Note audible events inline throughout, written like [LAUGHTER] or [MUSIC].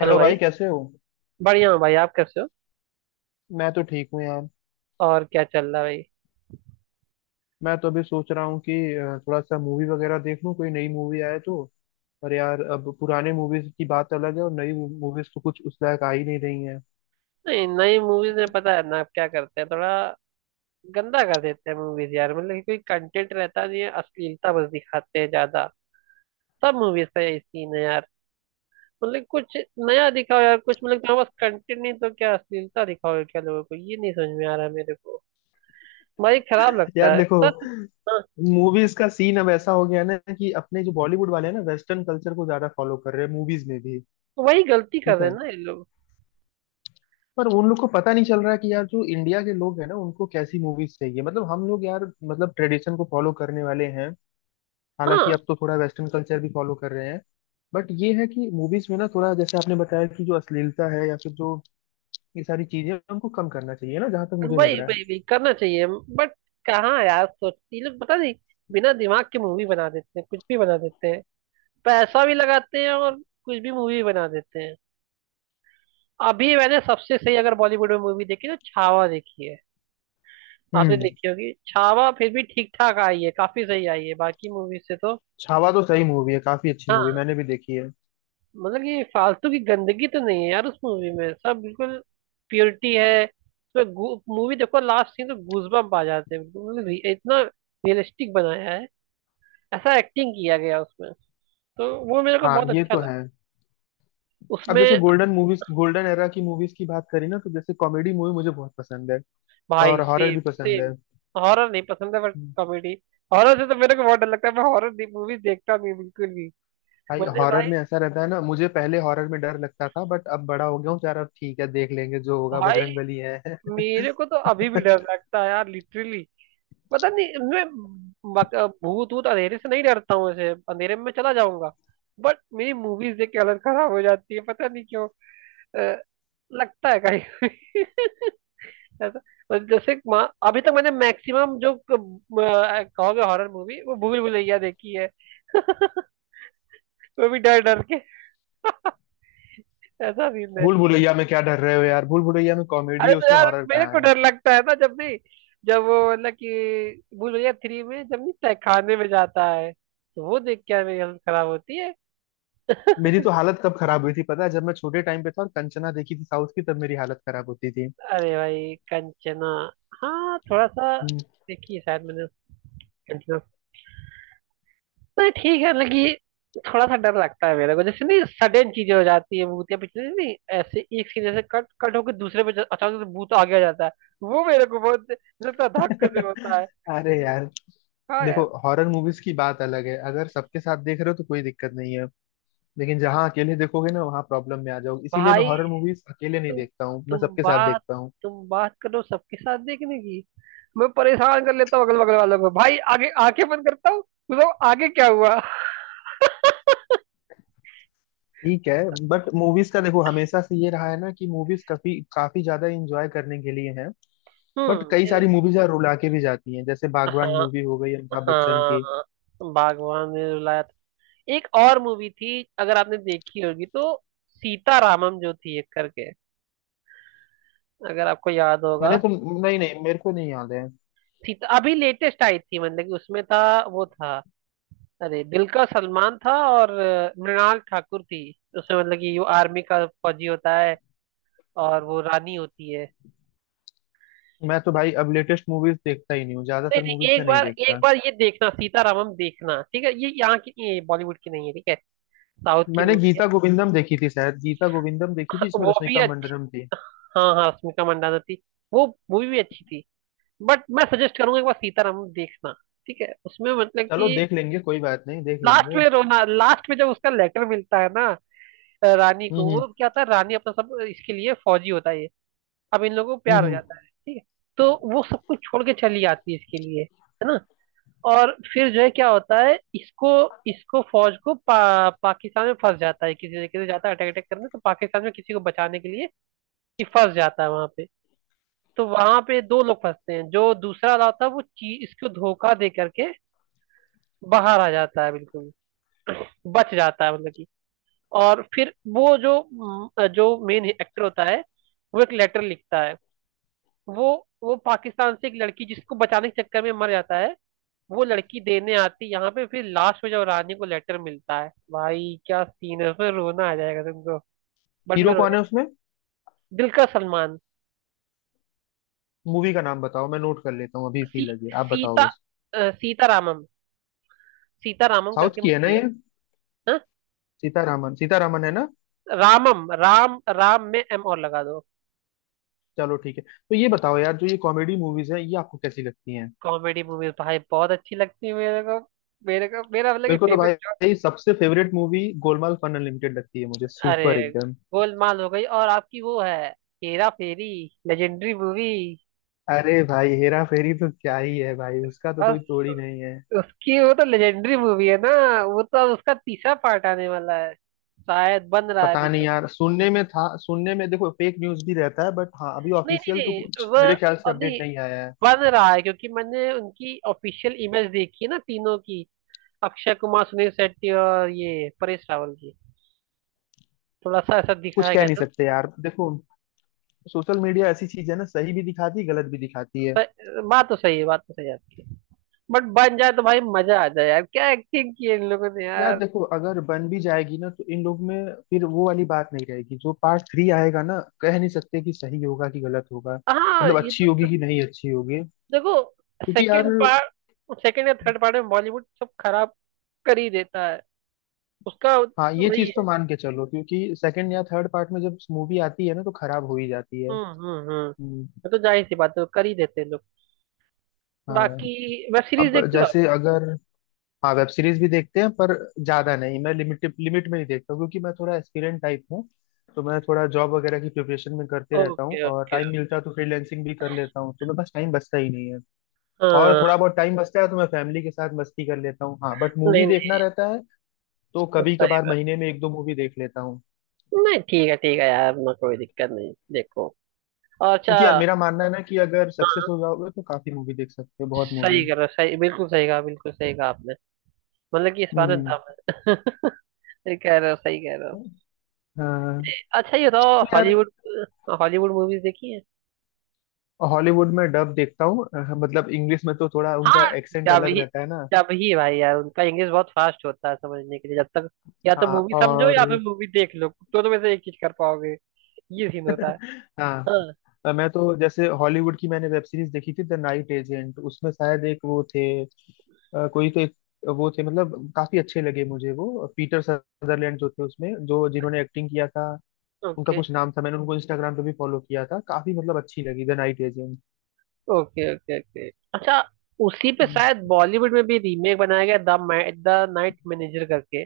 Hello hello भाई। भाई, कैसे हो। बढ़िया हूँ भाई, आप कैसे हो? मैं तो ठीक हूँ यार। और क्या चल रहा है भाई? मैं तो अभी सोच रहा हूँ कि थोड़ा सा मूवी वगैरह देख लूँ, कोई नई मूवी आए तो। पर यार अब पुराने मूवीज की बात अलग है और नई मूवीज तो कुछ उस लायक आ ही नहीं रही है। नहीं, नई मूवीज में पता है ना आप क्या करते हैं, थोड़ा गंदा कर देते हैं मूवीज यार। मतलब कि कोई कंटेंट रहता नहीं है, अश्लीलता बस दिखाते हैं ज्यादा। सब मूवीज का यही सीन है यार। मतलब कुछ नया दिखाओ यार कुछ। मतलब तुम्हारे पास कंटेंट नहीं तो क्या अश्लीलता दिखाओ क्या? लोगों को ये नहीं समझ में आ रहा है मेरे को भाई, खराब यार लगता है देखो, बस। हाँ, मूवीज का सीन अब ऐसा हो गया है ना कि अपने जो बॉलीवुड वाले हैं ना, वेस्टर्न कल्चर को ज्यादा फॉलो कर रहे हैं मूवीज में भी। तो वही गलती कर ठीक रहे है, हैं ना ये लोग। पर उन लोग को पता नहीं चल रहा है कि यार जो इंडिया के लोग हैं ना, उनको कैसी मूवीज चाहिए। मतलब हम लोग यार, मतलब ट्रेडिशन को फॉलो करने वाले हैं। हालांकि हाँ। अब तो थोड़ा वेस्टर्न कल्चर भी फॉलो कर रहे हैं। बट ये है कि मूवीज में ना थोड़ा, जैसे आपने बताया कि जो अश्लीलता है या फिर जो ये सारी चीजें, उनको कम करना चाहिए ना, जहां तक मुझे लग वही रहा है। वही वही करना चाहिए, बट कहाँ यार, सोचती ये लोग, पता नहीं। बिना दिमाग के मूवी बना देते हैं, कुछ भी बना देते हैं। पैसा भी लगाते हैं और कुछ भी मूवी बना देते हैं। अभी मैंने सबसे सही अगर बॉलीवुड में मूवी देखी तो छावा देखी है। आपने हम्म। देखी होगी छावा, फिर भी ठीक ठाक आई है, काफी सही आई है बाकी मूवी से तो। छावा तो सही मूवी है, काफी अच्छी मूवी, हाँ, मैंने भी देखी है। मतलब ये फालतू की गंदगी तो नहीं है यार उस मूवी में, सब बिल्कुल प्योरिटी है उसमें। मूवी देखो, लास्ट सीन तो गूजबम्प आ जाते हैं बिल्कुल। मतलब इतना रियलिस्टिक बनाया है, ऐसा एक्टिंग किया गया उसमें। तो वो मेरे को हाँ, बहुत ये अच्छा तो लगा है। अब जैसे उसमें। गोल्डन मूवीज, गोल्डन एरा की मूवीज की बात करी ना, तो जैसे कॉमेडी मूवी मुझे बहुत पसंद है। भाई और हॉरर भी सेम पसंद है। सेम। हॉरर नहीं पसंद है बट हम्म। कॉमेडी। हॉरर से तो मेरे को बहुत डर लगता है, मैं हॉरर मूवी देखता नहीं बिल्कुल भी। भाई मैंने हॉरर भाई, में ऐसा रहता है ना, मुझे पहले हॉरर में डर लगता था, बट अब बड़ा हो गया हूँ तो यार अब ठीक है, देख लेंगे जो होगा, भाई, बजरंगबली है। मेरे को तो अभी भी [LAUGHS] डर लगता है यार लिटरली। पता नहीं, मैं बक- भूत भूत अंधेरे से नहीं डरता हूँ, ऐसे अंधेरे में मैं चला जाऊंगा, बट मेरी मूवीज देख के हालत खराब हो जाती है, पता नहीं क्यों। अ, लगता है कहीं [LAUGHS] ऐसा। मतलब जैसे अभी तक मैंने मैक्सिमम जो कहोगे हॉरर मूवी, वो भूल भुलैया देखी है [LAUGHS] वो भी डर डर के, ऐसा सीन है। भूल भुलैया में क्या डर रहे हो यार, भूल भुलैया में कॉमेडी अरे है, तो उसमें यार हॉरर मेरे को कहाँ है। डर लगता है ना जब भी, जब वो मतलब कि भूल भुलैया 3 में जब नहीं तहखाने में जाता है तो वो देख के मेरी हालत खराब होती है। मेरी तो हालत कब खराब हुई थी पता है, जब मैं छोटे टाइम पे था और कंचना देखी थी साउथ की, तब मेरी हालत खराब होती थी। अरे भाई, कंचना! हाँ, थोड़ा सा हम्म। देखी है शायद मैंने, कंचना। नहीं ठीक है, लेकिन थोड़ा सा डर लगता है मेरे को, जैसे नहीं सडन चीजें हो जाती है भूतिया, पिछले नहीं ऐसे एक सीन, जैसे कट कट होकर दूसरे पे अचानक से भूत आगे आ जाता है, वो मेरे को बहुत लगता है, धक्के से होता [LAUGHS] है अरे मेरे को, यार, कहा "हाँ देखो यार"। हॉरर मूवीज की बात अलग है, अगर सबके साथ देख रहे हो तो कोई दिक्कत नहीं है। लेकिन जहाँ अकेले देखोगे ना, वहाँ प्रॉब्लम में आ जाओगे। इसीलिए मैं भाई, हॉरर मूवीज अकेले नहीं तुम देखता हूँ, मैं तुम सबके साथ बात देखता हूँ। तुम बात करो सबके साथ देखने की। मैं परेशान कर लेता हूँ अगल बगल वालों को भाई, आगे आंखें बंद करता हूँ, मतलब आगे क्या हुआ। ठीक है, बट मूवीज का देखो हमेशा से ये रहा है ना कि मूवीज काफी काफी ज्यादा इंजॉय करने के लिए है। बट हम्म कई ये- सारी मूवीज यार रुला के भी जाती हैं, जैसे बागवान हाँ मूवी हो गई अमिताभ बच्चन हाँ, की। भगवान ने रुलाया। एक और मूवी थी, अगर आपने देखी होगी तो, सीतारामम जो थी, एक करके। अगर आपको याद होगा, मैंने तो, नहीं नहीं मेरे को नहीं याद है। सीता अभी लेटेस्ट आई थी, मतलब कि उसमें था, वो था, अरे दिलकर सलमान था और मृणाल ठाकुर थी। उसमें मतलब कि वो आर्मी का फौजी होता है और वो रानी होती है। मैं तो भाई अब लेटेस्ट मूवीज देखता ही नहीं हूँ, नहीं ज्यादातर नहीं, मूवीज में एक नहीं बार एक देखता। बार ये देखना सीतारामम, देखना ठीक है। ये यहाँ की नहीं है, बॉलीवुड की नहीं है ठीक है, साउथ की मैंने मूवी है। गीता गोविंदम देखी थी, शायद गीता गोविंदम देखी थी, इसमें वो भी रश्मिका अच्छी। मंदान्ना थी। हाँ हाँ, स्मिका मंडाना थी, वो मूवी भी अच्छी थी। बट मैं सजेस्ट करूंगा एक बार सीताराम देखना, ठीक है। उसमें मतलब चलो कि देख लेंगे, कोई बात नहीं, देख लास्ट लेंगे। में रोना, लास्ट में जब उसका लेटर मिलता है ना रानी को, हम्म। वो क्या होता है रानी अपना सब इसके लिए, फौजी होता है ये। अब इन लोगों को प्यार हम्म। हो हम्म। जाता है ठीक है, तो वो सब कुछ छोड़ के चली आती है इसके लिए, है ना? और फिर जो है क्या होता है इसको, इसको फौज को पाकिस्तान में फंस जाता है, किसी तरीके से जाता है अटैक अटैक करने तो, पाकिस्तान में किसी को बचाने के लिए ये फंस जाता है वहां पे। तो वहां पे दो लोग फंसते हैं, जो दूसरा वाला होता है वो इसको धोखा दे करके बाहर आ जाता है बिल्कुल, बच जाता है मतलब कि। और फिर वो जो जो मेन एक्टर होता है वो एक लेटर लिखता है, वो वो पाकिस्तान से एक लड़की जिसको बचाने के चक्कर में मर जाता है, वो लड़की देने आती है यहाँ पे, फिर लास्ट में जब रानी को लेटर मिलता है भाई क्या सीन है, फिर रोना आ जाएगा तुमको। बट मैं हीरो कौन रोया। है उसमें। दिल का सलमान। मूवी का नाम बताओ, मैं नोट कर लेता हूँ अभी इसी सी लगे, आप सीता बताओ बस। सीता रामम, सीता रामम साउथ करके की है ना मूवी है। ये। हाँ? सीतारामन, सीतारामन है ना। रामम, राम राम में एम और लगा दो। चलो ठीक है। तो ये बताओ यार, जो ये कॉमेडी मूवीज है, ये आपको कैसी लगती हैं। कॉमेडी मूवीज भाई बहुत अच्छी लगती है मेरे को। मेरा मतलब कि मेरे को तो फेवरेट भाई, जॉनर। सबसे favourite movie Golmaal fun unlimited लगती है मुझे, अरे! सुपर एकदम। गोलमाल हो गई और आपकी वो है हेरा फेरी, लेजेंडरी मूवी। अरे भाई, हेरा फेरी तो क्या ही है भाई, उसका तो बस। कोई तोड़ ही नहीं है। उसकी वो तो लेजेंडरी मूवी है ना। वो तो अब उसका तीसरा पार्ट आने वाला है शायद, बन रहा है पता अभी नहीं तो। यार, सुनने में था, सुनने में देखो फेक न्यूज भी रहता है, बट हाँ, अभी नहीं नहीं ऑफिशियल तो नहीं, कुछ वो मेरे ख्याल से और अपडेट नहीं, नहीं आया है। बन रहा है क्योंकि मैंने उनकी ऑफिशियल इमेज देखी है ना तीनों की, अक्षय कुमार, सुनील शेट्टी और ये परेश रावल की। थोड़ा सा ऐसा कुछ दिखाया कह गया नहीं था। सकते यार, देखो सोशल मीडिया ऐसी चीज है ना, सही भी दिखाती है, गलत भी दिखाती है। स- बात तो सही है, बात तो सही है आपकी, बट बन जाए तो भाई मजा आ जाए यार, क्या एक्टिंग की है इन लोगों ने यार यार। देखो, अगर बन भी जाएगी ना, तो इन लोग में फिर वो वाली बात नहीं रहेगी। जो पार्ट थ्री आएगा ना, कह नहीं सकते कि सही होगा कि गलत होगा, हाँ मतलब ये अच्छी तो। होगी कि नहीं अच्छी होगी। देखो, क्योंकि यार, सेकंड पार्ट सेकंड या थर्ड पार्ट में बॉलीवुड सब खराब कर ही देता है, उसका हाँ ये वही चीज तो है। मान के चलो, क्योंकि सेकंड या थर्ड पार्ट में जब मूवी आती है ना, तो खराब हो ही जाती है। हम्म। हम्म। ये तो जाहिर सी बात है, कर ही देते हैं लोग। हाँ। बाकी, वेब सीरीज अब देखते हो आप? जैसे अगर, हाँ, वेब सीरीज भी देखते हैं पर ज्यादा नहीं। मैं लिमिट लिमिट में ही देखता हूँ, क्योंकि मैं थोड़ा एस्पिरेंट टाइप हूँ। तो मैं थोड़ा जॉब वगैरह की प्रिपरेशन में करते रहता हूँ, ओके और ओके। टाइम मिलता है तो फ्रीलैंसिंग भी कर लेता हूँ, तो मेरे पास टाइम बचता ही नहीं है। और थोड़ा हाँ। बहुत टाइम बचता है तो मैं फैमिली के साथ मस्ती कर लेता हूँ। हाँ, बट मूवी नहीं देखना नहीं, रहता है, तो कभी सही। कभार महीने में एक दो मूवी देख लेता हूँ। नहीं ठीक है, ठीक है यार ना, कोई दिक्कत नहीं, देखो। और अच्छा। क्योंकि यार मेरा मानना है ना, कि अगर सक्सेस हो जाओगे तो काफी मूवी देख सकते हो, बहुत मूवी। सही कह रहे हो, सही, बिल्कुल सही कहा, बिल्कुल सही कहा आपने। मतलब कि इस बात में हम्म। दम है [LAUGHS] सही कह रहे हो, सही कह रहे हो। हाँ अच्छा, ये बताओ तो यार, हॉलीवुड, हॉलीवुड मूवीज देखी है? हॉलीवुड में डब देखता हूँ, मतलब इंग्लिश में तो थोड़ा उनका हाँ, एक्सेंट जब अलग ही रहता है ना। जब ही भाई यार, उनका इंग्लिश बहुत फास्ट होता है, समझने के लिए जब तक, या तो हाँ, मूवी समझो या फिर और मूवी देख लो, तो वैसे एक चीज कर पाओगे, ये सीन होता है। [LAUGHS] हाँ। हाँ। मैं तो जैसे हॉलीवुड की, मैंने वेब सीरीज देखी थी द नाइट एजेंट, उसमें शायद एक वो थे, कोई तो एक वो थे, मतलब काफी अच्छे लगे मुझे, वो पीटर सदरलैंड जो थे उसमें, जो जिन्होंने एक्टिंग किया था, उनका ओके कुछ नाम था। मैंने उनको इंस्टाग्राम पे भी फॉलो किया था, काफी मतलब अच्छी लगी the night agent. Okay okay okay. अच्छा, उसी पे शायद बॉलीवुड में भी रीमेक बनाया गया, द द नाइट मैनेजर करके,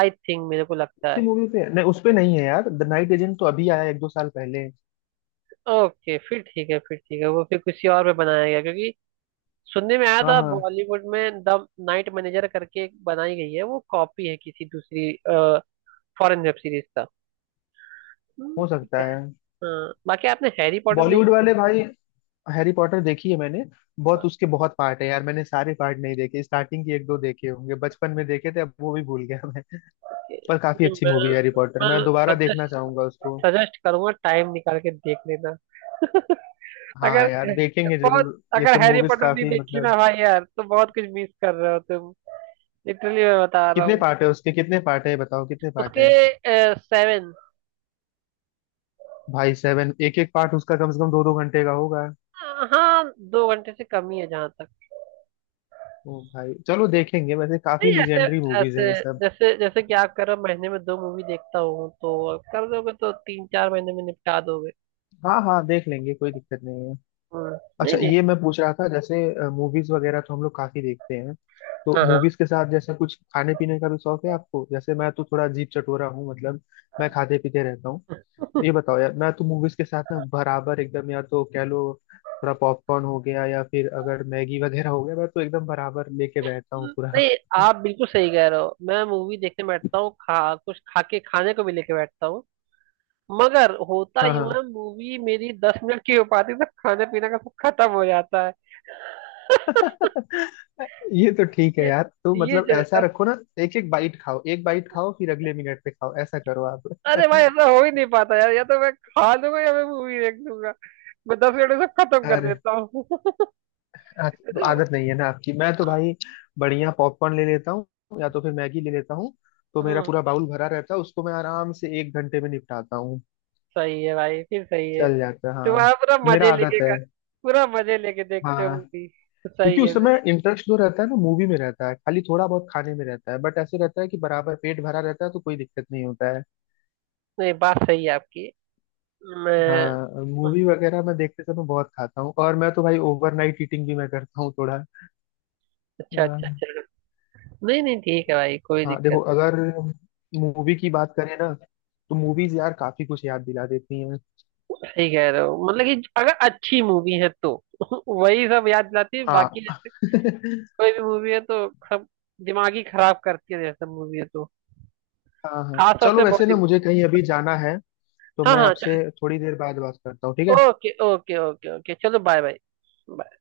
आई थिंक, मेरे को लगता उसी है। मूवी पे नहीं, उस पे नहीं है यार, द नाइट एजेंट तो अभी आया है, एक दो साल पहले। ओके, फिर ठीक है, फिर ठीक है, वो फिर किसी और पे बनाया गया क्योंकि सुनने में आया हाँ था, हाँ, बॉलीवुड में द नाइट मैनेजर करके एक बनाई गई है, वो कॉपी है किसी दूसरी फॉरेन वेब सीरीज का। हो ठीक सकता है। है। हाँ, बाकी आपने हैरी पॉटर बॉलीवुड देखी? वाले भाई, हैरी पॉटर देखी है मैंने। बहुत उसके बहुत पार्ट है यार, मैंने सारे पार्ट नहीं देखे, स्टार्टिंग के एक दो देखे होंगे, बचपन में देखे थे, अब वो भी भूल गया मैं। पर काफी नहीं, अच्छी मैं मूवी है हैरी पॉटर, मैं मैं दोबारा देखना सजेस्ट चाहूंगा उसको। सजेस्ट करूंगा, टाइम निकाल के देख लेना [LAUGHS] अगर हाँ यार, देखेंगे बहुत, जरूर, ये अगर सब हैरी मूवीज पॉटर नहीं काफी देखी ना मतलब। भाई यार, तो बहुत कुछ मिस कर रहे हो तुम, लिटरली मैं बता रहा कितने हूँ। पार्ट है उसके, कितने पार्ट है बताओ, कितने पार्ट उसके है। 7। भाई सेवन, एक एक पार्ट उसका कम से कम दो दो घंटे का होगा। हाँ, 2 घंटे से कम ही है जहाँ तक। ओ भाई, चलो देखेंगे, वैसे काफी नहीं, ऐसे लीजेंडरी मूवीज ऐसे, हैं ये सब। जैसे जैसे कि आप कह रहे हो, महीने में 2 मूवी देखता हूँ तो, कर दोगे तो 3-4 महीने में निपटा दोगे। हाँ हाँ, देख लेंगे, कोई दिक्कत नहीं है। हम्म, नहीं अच्छा नहीं। ये मैं पूछ रहा था जैसे, मूवीज वगैरह तो हम लोग काफी देखते हैं, तो हाँ हाँ। मूवीज के साथ जैसे कुछ खाने पीने का भी शौक है आपको। जैसे मैं तो थोड़ा अजीब चटोरा हूँ, मतलब मैं खाते पीते रहता हूँ। तो ये बताओ यार, मैं तो मूवीज के साथ ना बराबर एकदम, या तो कह लो थोड़ा पॉपकॉर्न हो गया, या फिर अगर मैगी वगैरह हो गया, मैं तो एकदम बराबर लेके बैठता हूँ पूरा। नहीं। आप बिल्कुल सही कह रहे हो, मैं मूवी देखने बैठता हूँ, खा, कुछ खा के खाने को भी लेके बैठता हूँ, मगर होता हाँ यूं हाँ। है मूवी मेरी 10 मिनट की हो पाती है तो खाना पीना का सब खत्म हो जाता है। [LAUGHS] ये तो ठीक है ये यार, तो ये मतलब चलता ऐसा है। रखो ना, एक एक बाइट खाओ, एक बाइट खाओ, फिर अगले मिनट पे खाओ, ऐसा करो आप। अरे भाई, ऐसा हो ही नहीं पाता यार, या तो मैं खा लूंगा या मैं मूवी देख लूंगा। मैं 10 मिनट में सब खत्म कर अरे, देता हूँ [LAUGHS] तो तो, आदत नहीं है ना आपकी। मैं तो भाई बढ़िया पॉपकॉर्न ले लेता हूँ, या तो फिर मैगी ले लेता हूँ, तो मेरा हम्म पूरा बाउल भरा रहता है, उसको मैं आराम से एक घंटे में निपटाता हूँ। सही है भाई, फिर सही है। चल जाता है, हाँ। तुम्हारा पूरा मेरा मजे आदत लेके है। का, पूरा मजे लेके देखते हो हाँ, मूवी। क्योंकि सही उस है समय भाई। इंटरेस्ट जो रहता है ना, मूवी में रहता है, खाली थोड़ा बहुत खाने में रहता है, बट ऐसे रहता है कि बराबर पेट भरा रहता है, तो कोई दिक्कत नहीं होता। नहीं, बात सही है आपकी। मैं, हाँ, मूवी वगैरह मैं देखते समय बहुत खाता हूँ, और मैं तो भाई ओवरनाइट ईटिंग भी मैं करता हूँ थोड़ा। अच्छा अच्छा अ, चलो। नहीं नहीं, ठीक है भाई, कोई हाँ देखो, दिक्कत अगर मूवी की बात करें ना, तो मूवीज यार काफी कुछ याद दिला देती हैं। नहीं। सही कह रहे हो, मतलब कि अगर अच्छी मूवी है तो [LAUGHS] वही सब याद दिलाती है, हाँ। बाकी जैसे [LAUGHS] कोई भी मूवी है तो सब दिमाग ही खराब करती है, जैसे मूवी है तो हाँ हाँ, खासतौर चलो से वैसे ना, बॉलीवुड। मुझे कहीं अभी जाना है, तो हाँ मैं हाँ चल। आपसे थोड़ी देर बाद बात करता हूँ, ठीक है। ओके ओके ओके ओके, चलो बाय बाय।